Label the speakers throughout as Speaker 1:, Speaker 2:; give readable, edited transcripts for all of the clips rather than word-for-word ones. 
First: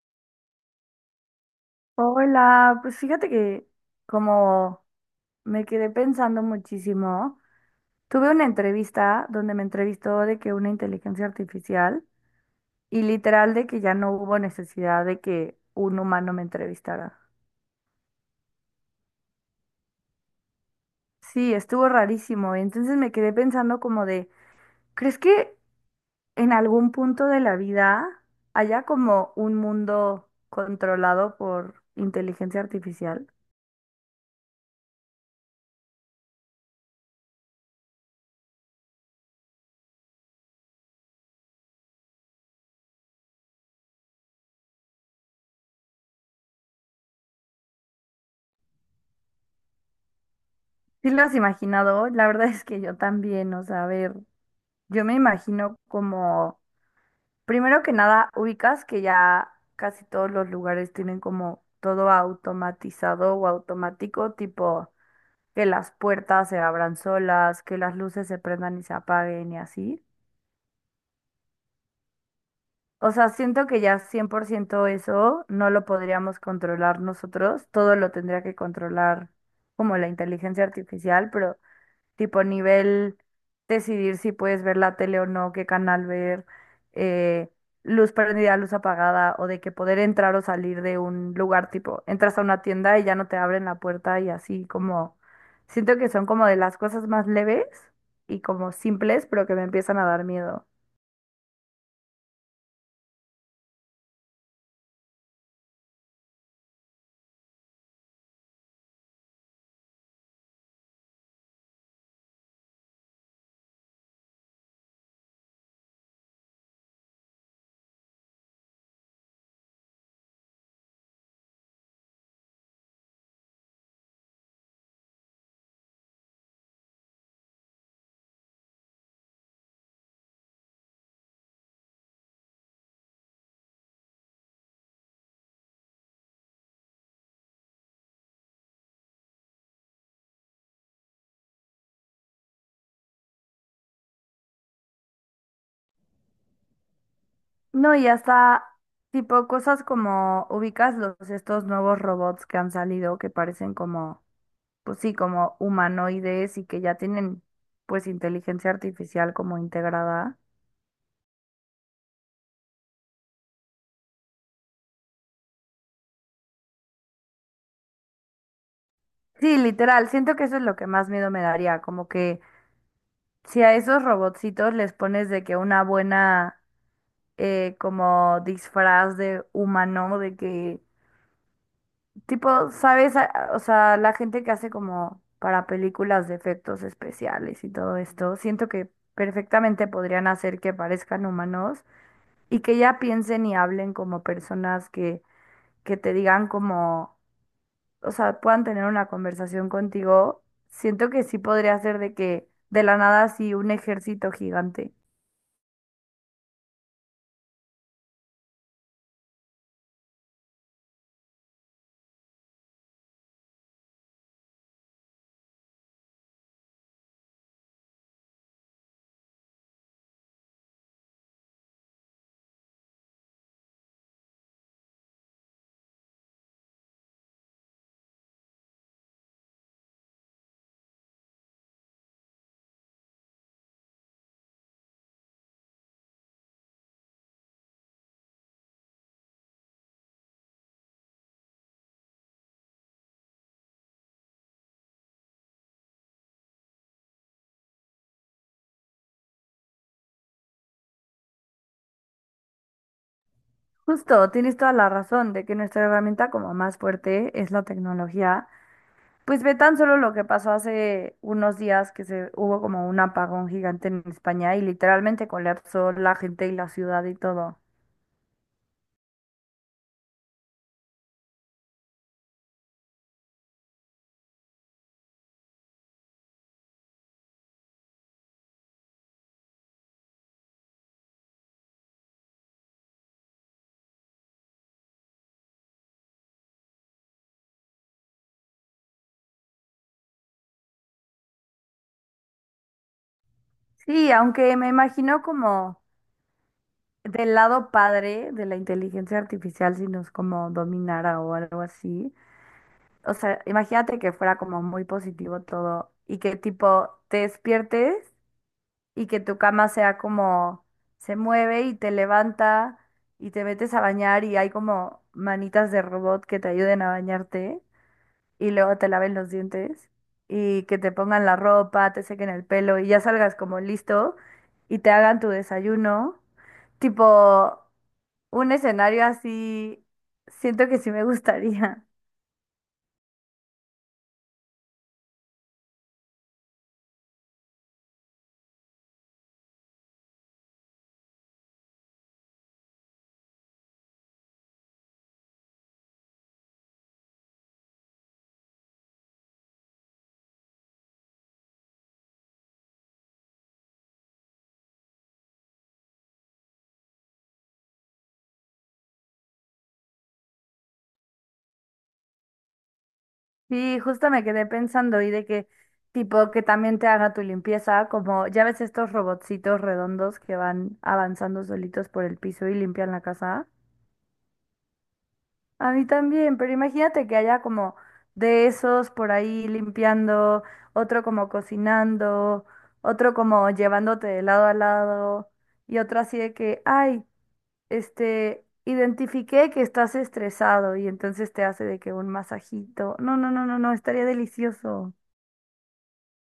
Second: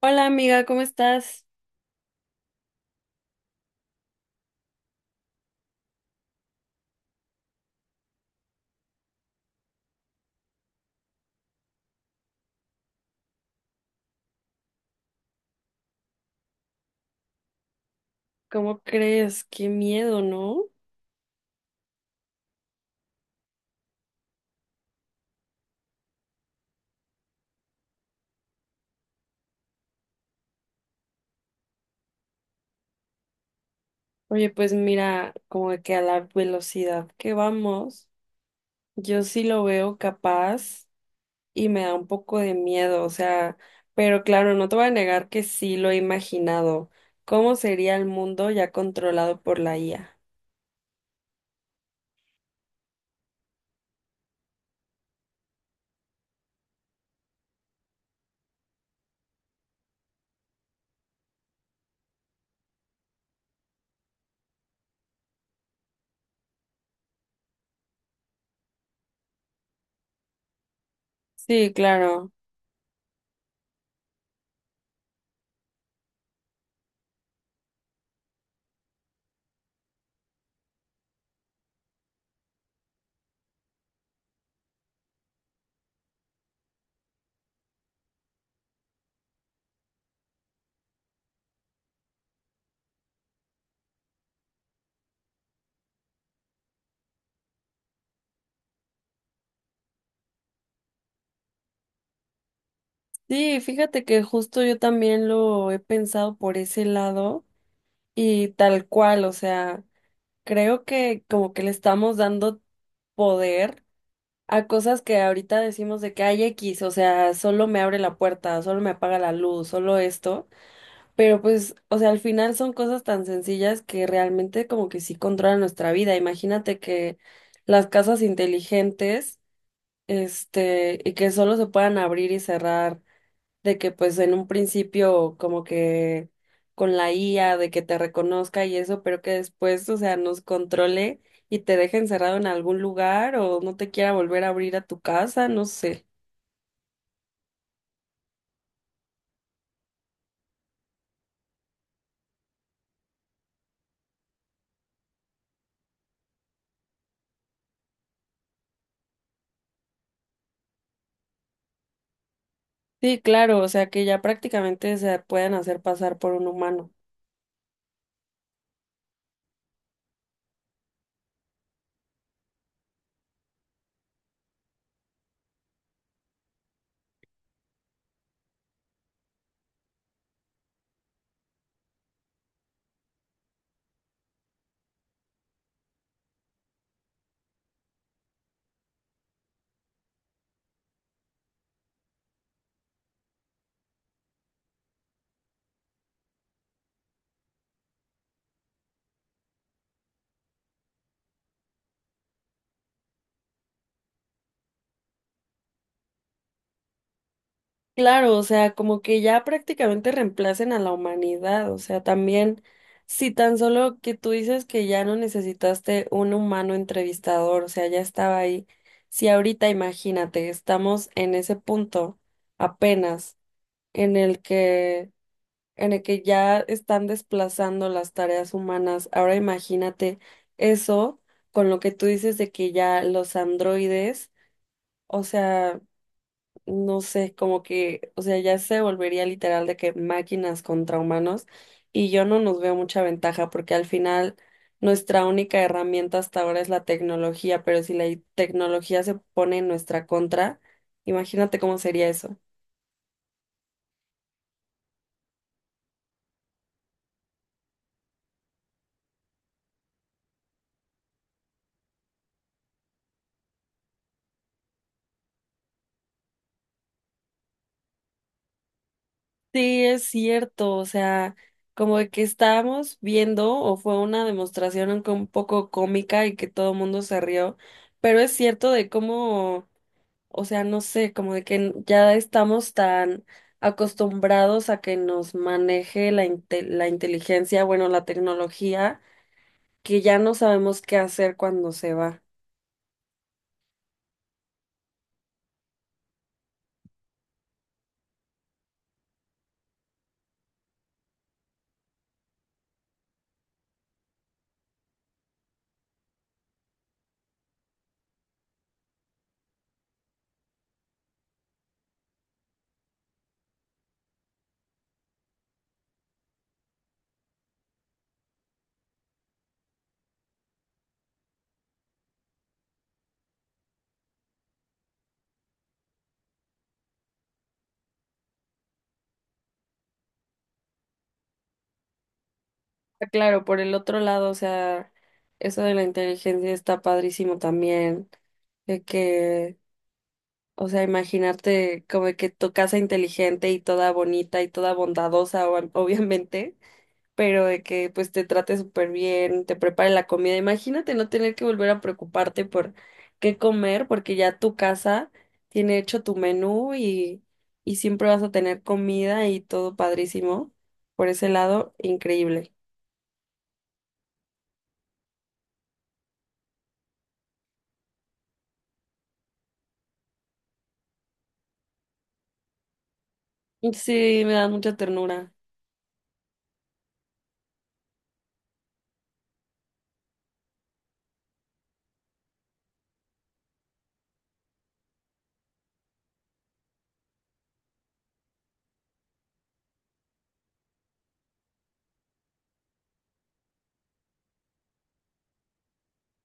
Speaker 1: Hola amiga, ¿cómo estás?
Speaker 2: Hola, pues fíjate que como me quedé pensando muchísimo, tuve una entrevista donde me entrevistó de que una inteligencia artificial y literal de que ya no hubo necesidad de que un humano me entrevistara.
Speaker 1: ¿Cómo crees? Qué miedo, ¿no?
Speaker 2: Sí, estuvo rarísimo. Entonces me quedé pensando como de, ¿crees que en algún punto de la vida haya como un mundo controlado por inteligencia artificial?
Speaker 1: Oye, pues mira, como que a la velocidad que vamos, yo sí lo veo capaz y me da un poco de miedo, o sea, pero claro, no te voy a negar que sí lo he imaginado. ¿Cómo sería el mundo ya controlado por la IA?
Speaker 2: Sí lo has imaginado, la verdad es que yo también, o sea, a ver. Yo me imagino como, primero que nada, ubicas que ya casi todos los lugares tienen como todo automatizado o automático, tipo que las puertas se abran solas, que las luces se prendan y se apaguen y así.
Speaker 1: Sí, claro.
Speaker 2: O sea, siento que ya 100% eso no lo podríamos controlar nosotros, todo lo tendría que controlar como la inteligencia artificial, pero tipo nivel decidir si puedes ver la tele o no, qué canal ver, eh, luz prendida, luz apagada, o de que poder entrar o salir de un lugar, tipo, entras a una tienda y ya no te abren la puerta y así como, siento que son como de las cosas más leves y como simples, pero que me empiezan a dar miedo.
Speaker 1: Sí, fíjate que justo yo también lo he pensado por ese lado y tal cual, o sea. Creo que como que le estamos dando poder a cosas que ahorita decimos de que hay X, o sea, solo me abre la puerta, solo me apaga la luz, solo esto, pero pues, o sea, al final son cosas tan sencillas que realmente como que sí controlan nuestra vida. Imagínate que las casas inteligentes, este, y que solo se puedan abrir y cerrar de que pues en un principio como que con la IA, de que te reconozca y eso, pero que después, o sea, nos controle y te deje encerrado en algún lugar o no te quiera volver a abrir a tu casa, no sé.
Speaker 2: No, y hasta... Tipo cosas como ubicas los estos nuevos robots que han salido que parecen como pues sí, como humanoides y que ya tienen pues inteligencia artificial como integrada.
Speaker 1: Sí, claro, o sea, que ya prácticamente se pueden hacer pasar por un humano.
Speaker 2: Sí, literal, siento que eso es lo que más miedo me daría, como que si a esos robotcitos les pones de que una buena como disfraz de humano, de que tipo, ¿sabes? O sea, la gente que hace como para películas de efectos especiales y todo esto, siento que perfectamente podrían hacer que parezcan humanos y que ya piensen y hablen como personas que te digan como, o sea, puedan tener una conversación contigo, siento que sí podría ser de que de la nada así un ejército gigante.
Speaker 1: Claro, o sea, como que ya prácticamente reemplacen a la humanidad, o sea, también, si tan solo que tú dices que ya no necesitaste un humano entrevistador, o sea, ya estaba ahí, si ahorita imagínate, estamos en ese punto apenas en el que, en el que ya están desplazando las tareas humanas, ahora imagínate eso con lo que tú dices de que ya los androides, o sea no sé, como que, o sea, ya se volvería literal de que máquinas contra humanos y yo no nos veo mucha ventaja porque al final nuestra única herramienta hasta ahora es la tecnología, pero si la tecnología se pone en nuestra contra, imagínate cómo sería eso.
Speaker 2: Justo, tienes toda la razón de que nuestra herramienta como más fuerte es la tecnología. Pues ve tan solo lo que pasó hace unos días que se hubo como un apagón gigante en España y literalmente colapsó la gente y la ciudad y todo.
Speaker 1: Sí, es cierto, o sea, como de que estábamos viendo o fue una demostración un poco cómica y que todo el mundo se rió, pero es cierto de cómo. O sea, no sé, como de que ya estamos tan acostumbrados a que nos maneje la, la inteligencia, bueno, la tecnología, que ya no sabemos qué hacer cuando se va.
Speaker 2: Sí, aunque me imagino como del lado padre de la inteligencia artificial si nos como dominara o algo así. O sea, imagínate que fuera como muy positivo todo y que tipo te despiertes y que tu cama sea como se mueve y te levanta y te metes a bañar y hay como manitas de robot que te ayuden a bañarte y luego te laven los dientes y que te pongan la ropa, te sequen el pelo y ya salgas como listo y te hagan tu desayuno. Tipo un escenario así, siento que sí me gustaría.
Speaker 1: Ah, claro, por el otro lado, o sea, eso de la inteligencia está padrísimo también, de que, o sea, imaginarte como de que tu casa inteligente y toda bonita y toda bondadosa, obviamente, pero de que pues te trate súper bien, te prepare la comida. Imagínate no tener que volver a preocuparte por qué comer, porque ya tu casa tiene hecho tu menú y siempre vas a tener comida y todo padrísimo. Por ese lado, increíble.
Speaker 2: Sí, justo me quedé pensando y de que tipo que también te haga tu limpieza, como ya ves estos robotcitos redondos que van avanzando solitos por el piso y limpian la casa.
Speaker 1: Sí, me da mucha ternura.
Speaker 2: A mí también, pero imagínate que haya como de esos por ahí limpiando, otro como cocinando, otro como llevándote de lado a lado y otro así de que, ay, identifiqué que estás estresado y entonces te hace de que un masajito. No, no, no, no, no, estaría delicioso.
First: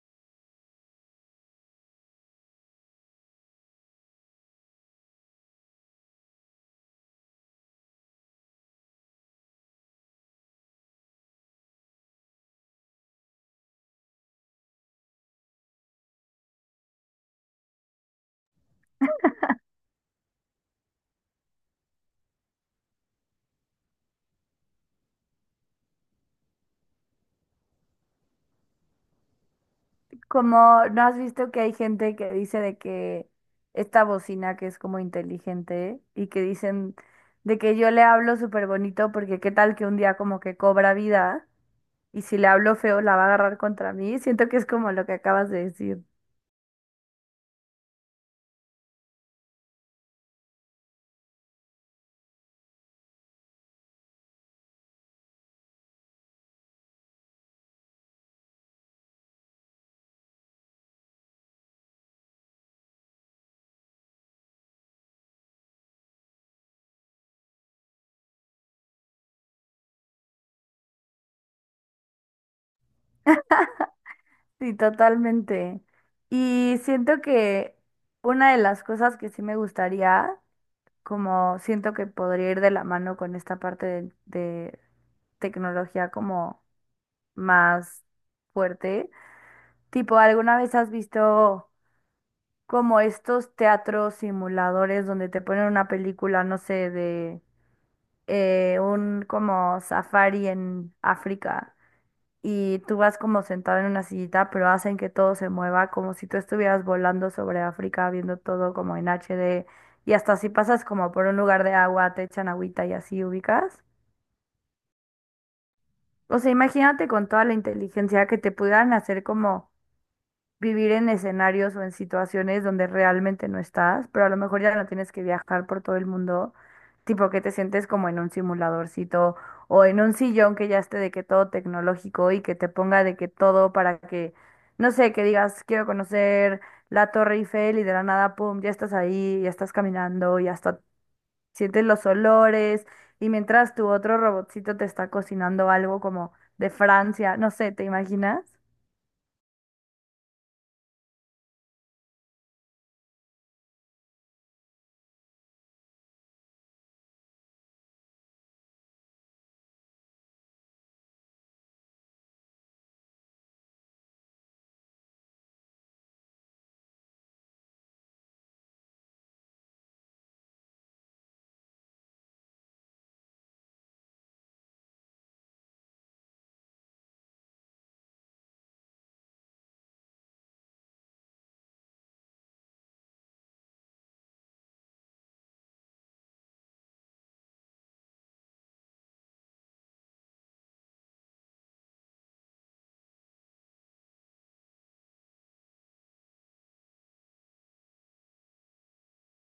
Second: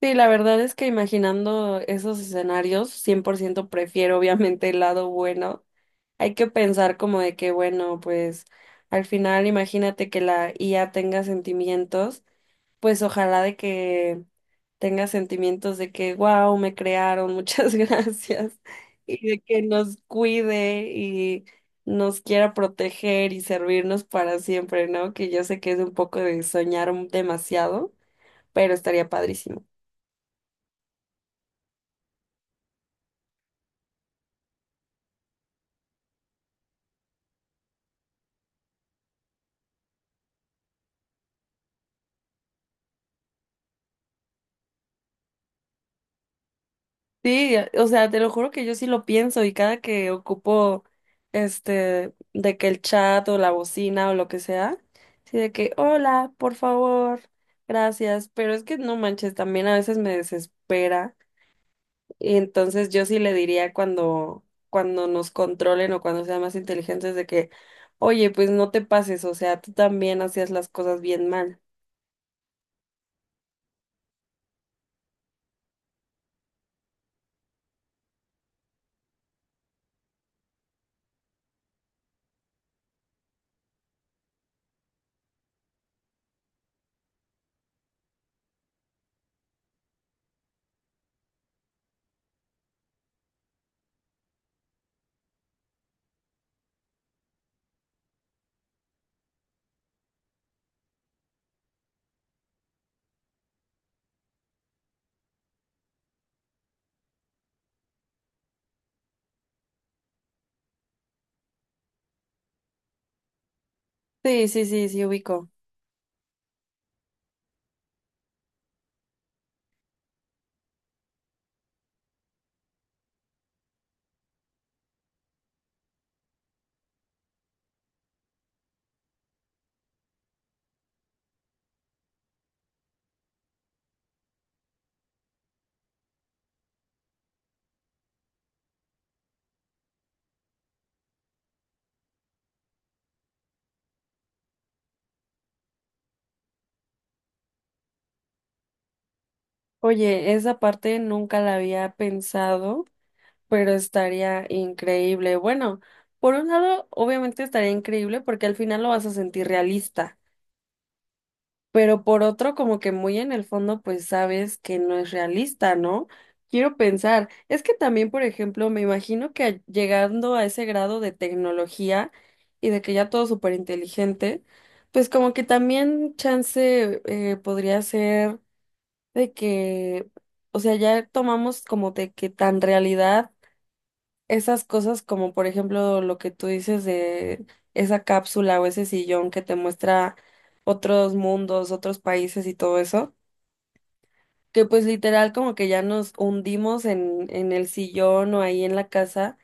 Speaker 1: Sí, la verdad es que imaginando esos escenarios, 100% prefiero obviamente el lado bueno. Hay que pensar como de que, bueno, pues al final imagínate que la IA tenga sentimientos, pues ojalá de que tenga sentimientos de que, wow, me crearon, muchas gracias, y de que nos cuide y nos quiera proteger y servirnos para siempre, ¿no? Que yo sé que es un poco de soñar demasiado, pero estaría padrísimo.
Speaker 2: Como no has visto que hay gente que dice de que esta bocina que es como inteligente y que dicen de que yo le hablo súper bonito porque qué tal que un día como que cobra vida y si le hablo feo la va a agarrar contra mí. Siento que es como lo que acabas de decir.
Speaker 1: Sí, o sea, te lo juro que yo sí lo pienso y cada que ocupo este de que el chat o la bocina o lo que sea, sí de que hola, por favor, gracias, pero es que no manches, también a veces me desespera y entonces yo sí le diría cuando cuando nos controlen o cuando sean más inteligentes de que, "Oye, pues no te pases, o sea, tú también hacías las cosas bien mal."
Speaker 2: Sí, totalmente. Y siento que una de las cosas que sí me gustaría, como siento que podría ir de la mano con esta parte de tecnología como más fuerte. Tipo, ¿alguna vez has visto como estos teatros simuladores donde te ponen una película, no sé, de un como safari en África y tú vas como sentado en una sillita, pero hacen que todo se mueva como si tú estuvieras volando sobre África, viendo todo como en HD y hasta si pasas como por un lugar de agua, te echan agüita y así ubicas?
Speaker 1: Sí, sí, sí, sí ubico.
Speaker 2: O sea, imagínate con toda la inteligencia que te pudieran hacer como vivir en escenarios o en situaciones donde realmente no estás, pero a lo mejor ya no tienes que viajar por todo el mundo, tipo que te sientes como en un simuladorcito o en un sillón que ya esté de que todo tecnológico y que te ponga de que todo para que, no sé, que digas, quiero conocer la Torre Eiffel y de la nada, pum, ya estás ahí, ya estás caminando y hasta sientes los olores y mientras tu otro robotcito te está cocinando algo como de Francia, no sé, ¿te imaginas?
Speaker 1: Oye, esa parte nunca la había pensado. Pero estaría increíble. Bueno, por un lado, obviamente estaría increíble porque al final lo vas a sentir realista, pero por otro, como que muy en el fondo, pues sabes que no es realista, ¿no? Quiero pensar, es que también, por ejemplo, me imagino que llegando a ese grado de tecnología y de que ya todo súper inteligente, pues como que también chance podría ser de que, o sea, ya tomamos como de que tan realidad esas cosas como por ejemplo lo que tú dices de esa cápsula o ese sillón que te muestra otros mundos, otros países y todo eso, que pues literal como que ya nos hundimos en el sillón o ahí en la casa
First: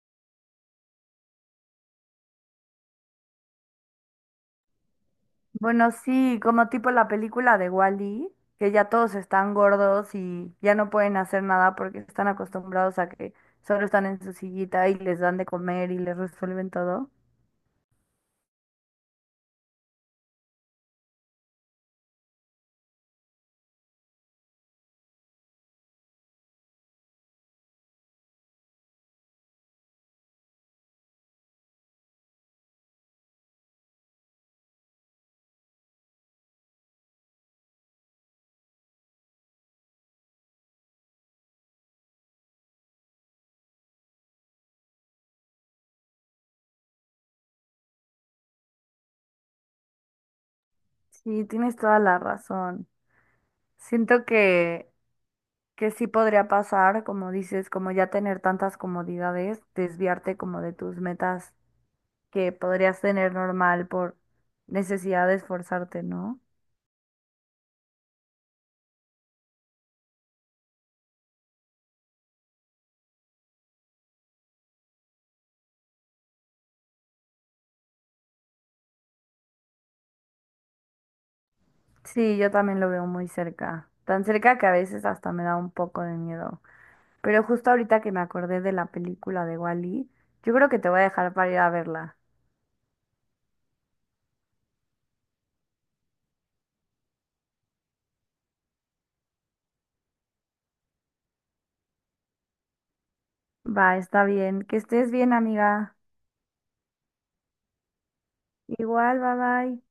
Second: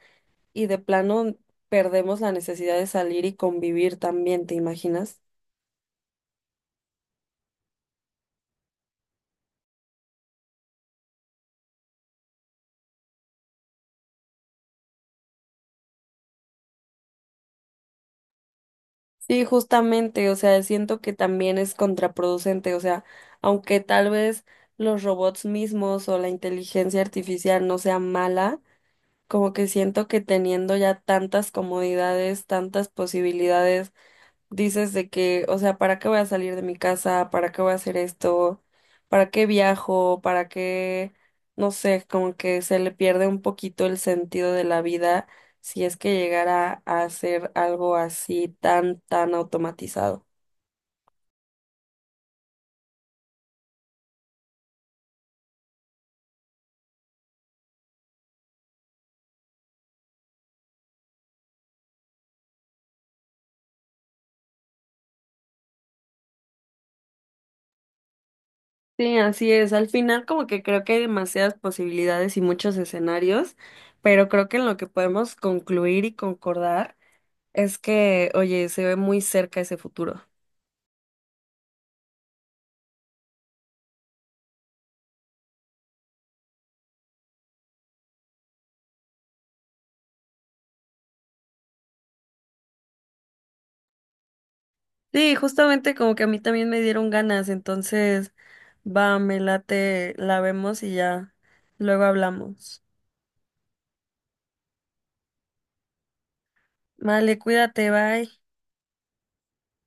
Speaker 1: y de plano perdemos la necesidad de salir y convivir también, ¿te imaginas?
Speaker 2: Bueno, sí, como tipo la película de Wall-E que ya todos están gordos y ya no pueden hacer nada porque están acostumbrados a que solo están en su sillita y les dan de comer y les resuelven todo.
Speaker 1: Sí, justamente, o sea, siento que también es contraproducente, o sea, aunque tal vez los robots mismos o la inteligencia artificial no sea mala, como que siento que teniendo ya tantas comodidades, tantas posibilidades, dices de que, o sea, ¿para qué voy a salir de mi casa? ¿Para qué voy a hacer esto? ¿Para qué viajo? ¿Para qué? No sé, como que se le pierde un poquito el sentido de la vida si es que llegara a hacer algo así tan, tan automatizado.
Speaker 2: Sí, tienes toda la razón. Siento que sí podría pasar, como dices, como ya tener tantas comodidades, desviarte como de tus metas que podrías tener normal por necesidad de esforzarte, ¿no?
Speaker 1: Sí, así es. Al final como que creo que hay demasiadas posibilidades y muchos escenarios, pero creo que en lo que podemos concluir y concordar es que, oye, se ve muy cerca ese futuro.
Speaker 2: Sí, yo también lo veo muy cerca, tan cerca que a veces hasta me da un poco de miedo. Pero justo ahorita que me acordé de la película de Wall-E, yo creo que te voy a dejar para ir a verla.
Speaker 1: Sí, justamente como que a mí también me dieron ganas, entonces va, me late, la vemos y ya luego hablamos.
Speaker 2: Va, está bien. Que estés bien, amiga.
Speaker 1: Vale, cuídate, bye.
Speaker 2: Igual, bye bye.